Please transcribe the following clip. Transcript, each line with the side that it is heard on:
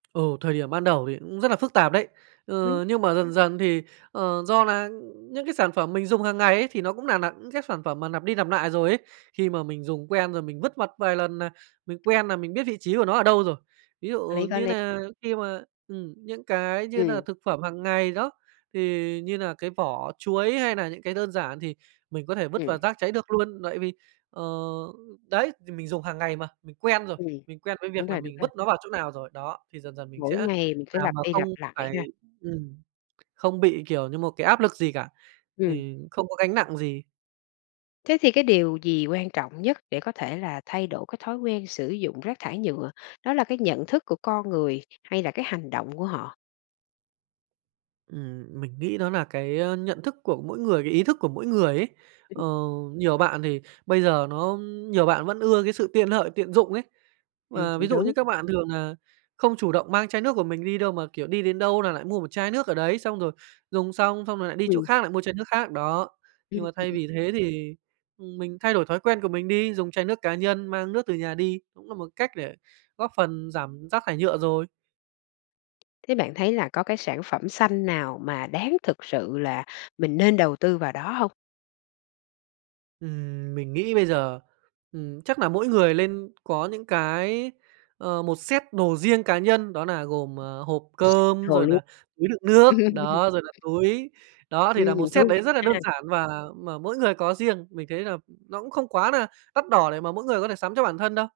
right: Ừ, thời điểm ban đầu thì cũng rất nà phức tạp đấy!
left: Ừm.
right: Ừ, nhưng mà dần dần thì, ờ, do nà, ưm, những cái sản phẩm mình dùng hàng ngày ấy thì nó cũng nà nà những cái sản phẩm mà lặp đi lặp nại rồi ấy, khi mà mình dùng quen rồi mình vứt vặt vài lần nà mình quen nà mình biết vị trí của nó ở đâu rồi. Ví
left: Có lý,
right: dụ
left: có
right: như
left: lý.
right: nà khi mà, ừm, những cái như
left: Ừm.
right: nà thực phẩm hàng ngày đó, thì như nà cái vỏ chuối hay nà những cái đơn giản thì mình có thể vứt vào
left: Ừm.
right: rác cháy được luôn tại vì, ờ, đấy, thì mình dùng hàng ngày mà, mình quen rồi,
left: Ừm.
right: mình quen với
left: Đúng
right: việc nà
left: rồi, đúng
right: mình
left: rồi.
right: vứt nó vào chỗ nào rồi. Đó, thì dần dần mình sẽ
left: Mỗi ngày mình cứ
right: làm
left: lặp
right: mà
left: đi
right: không
left: lặp lại
right: phải
left: ha.
right: ừm, không bị, kiểu như, một cái áp lực gì cả, ờ,
left: Ừm.
right: không có gánh nặng gì.
left: Thế thì cái điều gì quan trọng nhất để có thể là thay đổi cái thói quen sử dụng rác thải nhựa, đó là cái nhận thức của con người hay là cái hành động của họ?
right: Ừm, mình nghĩ đó nà cái, ơ, nhận thức của mỗi người, cái ý thức của mỗi người ấy.
left: Ừm.
right: Ờ, nhiều bạn thì bây giờ nó, ưm, nhiều bạn vẫn ưa cái sự tiện lợi, tiện dụng ấy.
left: Ừm,
right: Và ví
left: cũng
right: dụ như
left: đúng.
right: các bạn thường nà không chủ động mang chai nước của mình đi đâu mà, kiểu, đi đến đâu nà lại mua một chai nước ở đấy, xong rồi dùng xong xong rồi lại đi chỗ
left: Ừm.
right: khác mua chai nước khác đó. Nhưng
left: Ừm,
right: mà thay
left: ừm.
right: vì thế thì, ừm, mình thay đổi thói quen của mình đi, dùng chai nước cá nhân mang nước từ nhà đi cũng nà một cách để góp phần giảm rác thải nhựa rồi.
left: Thế bạn thấy là có cái sản phẩm xanh nào mà đáng thực sự là mình nên đầu tư vào đó hông?
right: Ừm, mình nghĩ bây giờ, ừm, chắc nà mỗi người lên có những cái, ờ, một set đồ riêng cá nhân đó nà gồm, à, hộp cơm,
left: Rồi
right: rồi
left: luôn.
right: nà túi đựng nước, đó, rồi nà túi. Đó, thì nà một
left: Ừm,
right: set
left: thú
right: đấy rất là
left: vị
right: đơn
left: ha!
right: giản và mà mỗi người có riêng, mình thấy là nó cũng không quá nà đắt đỏ để mà mỗi người có thể sắm cho bản thân đâu.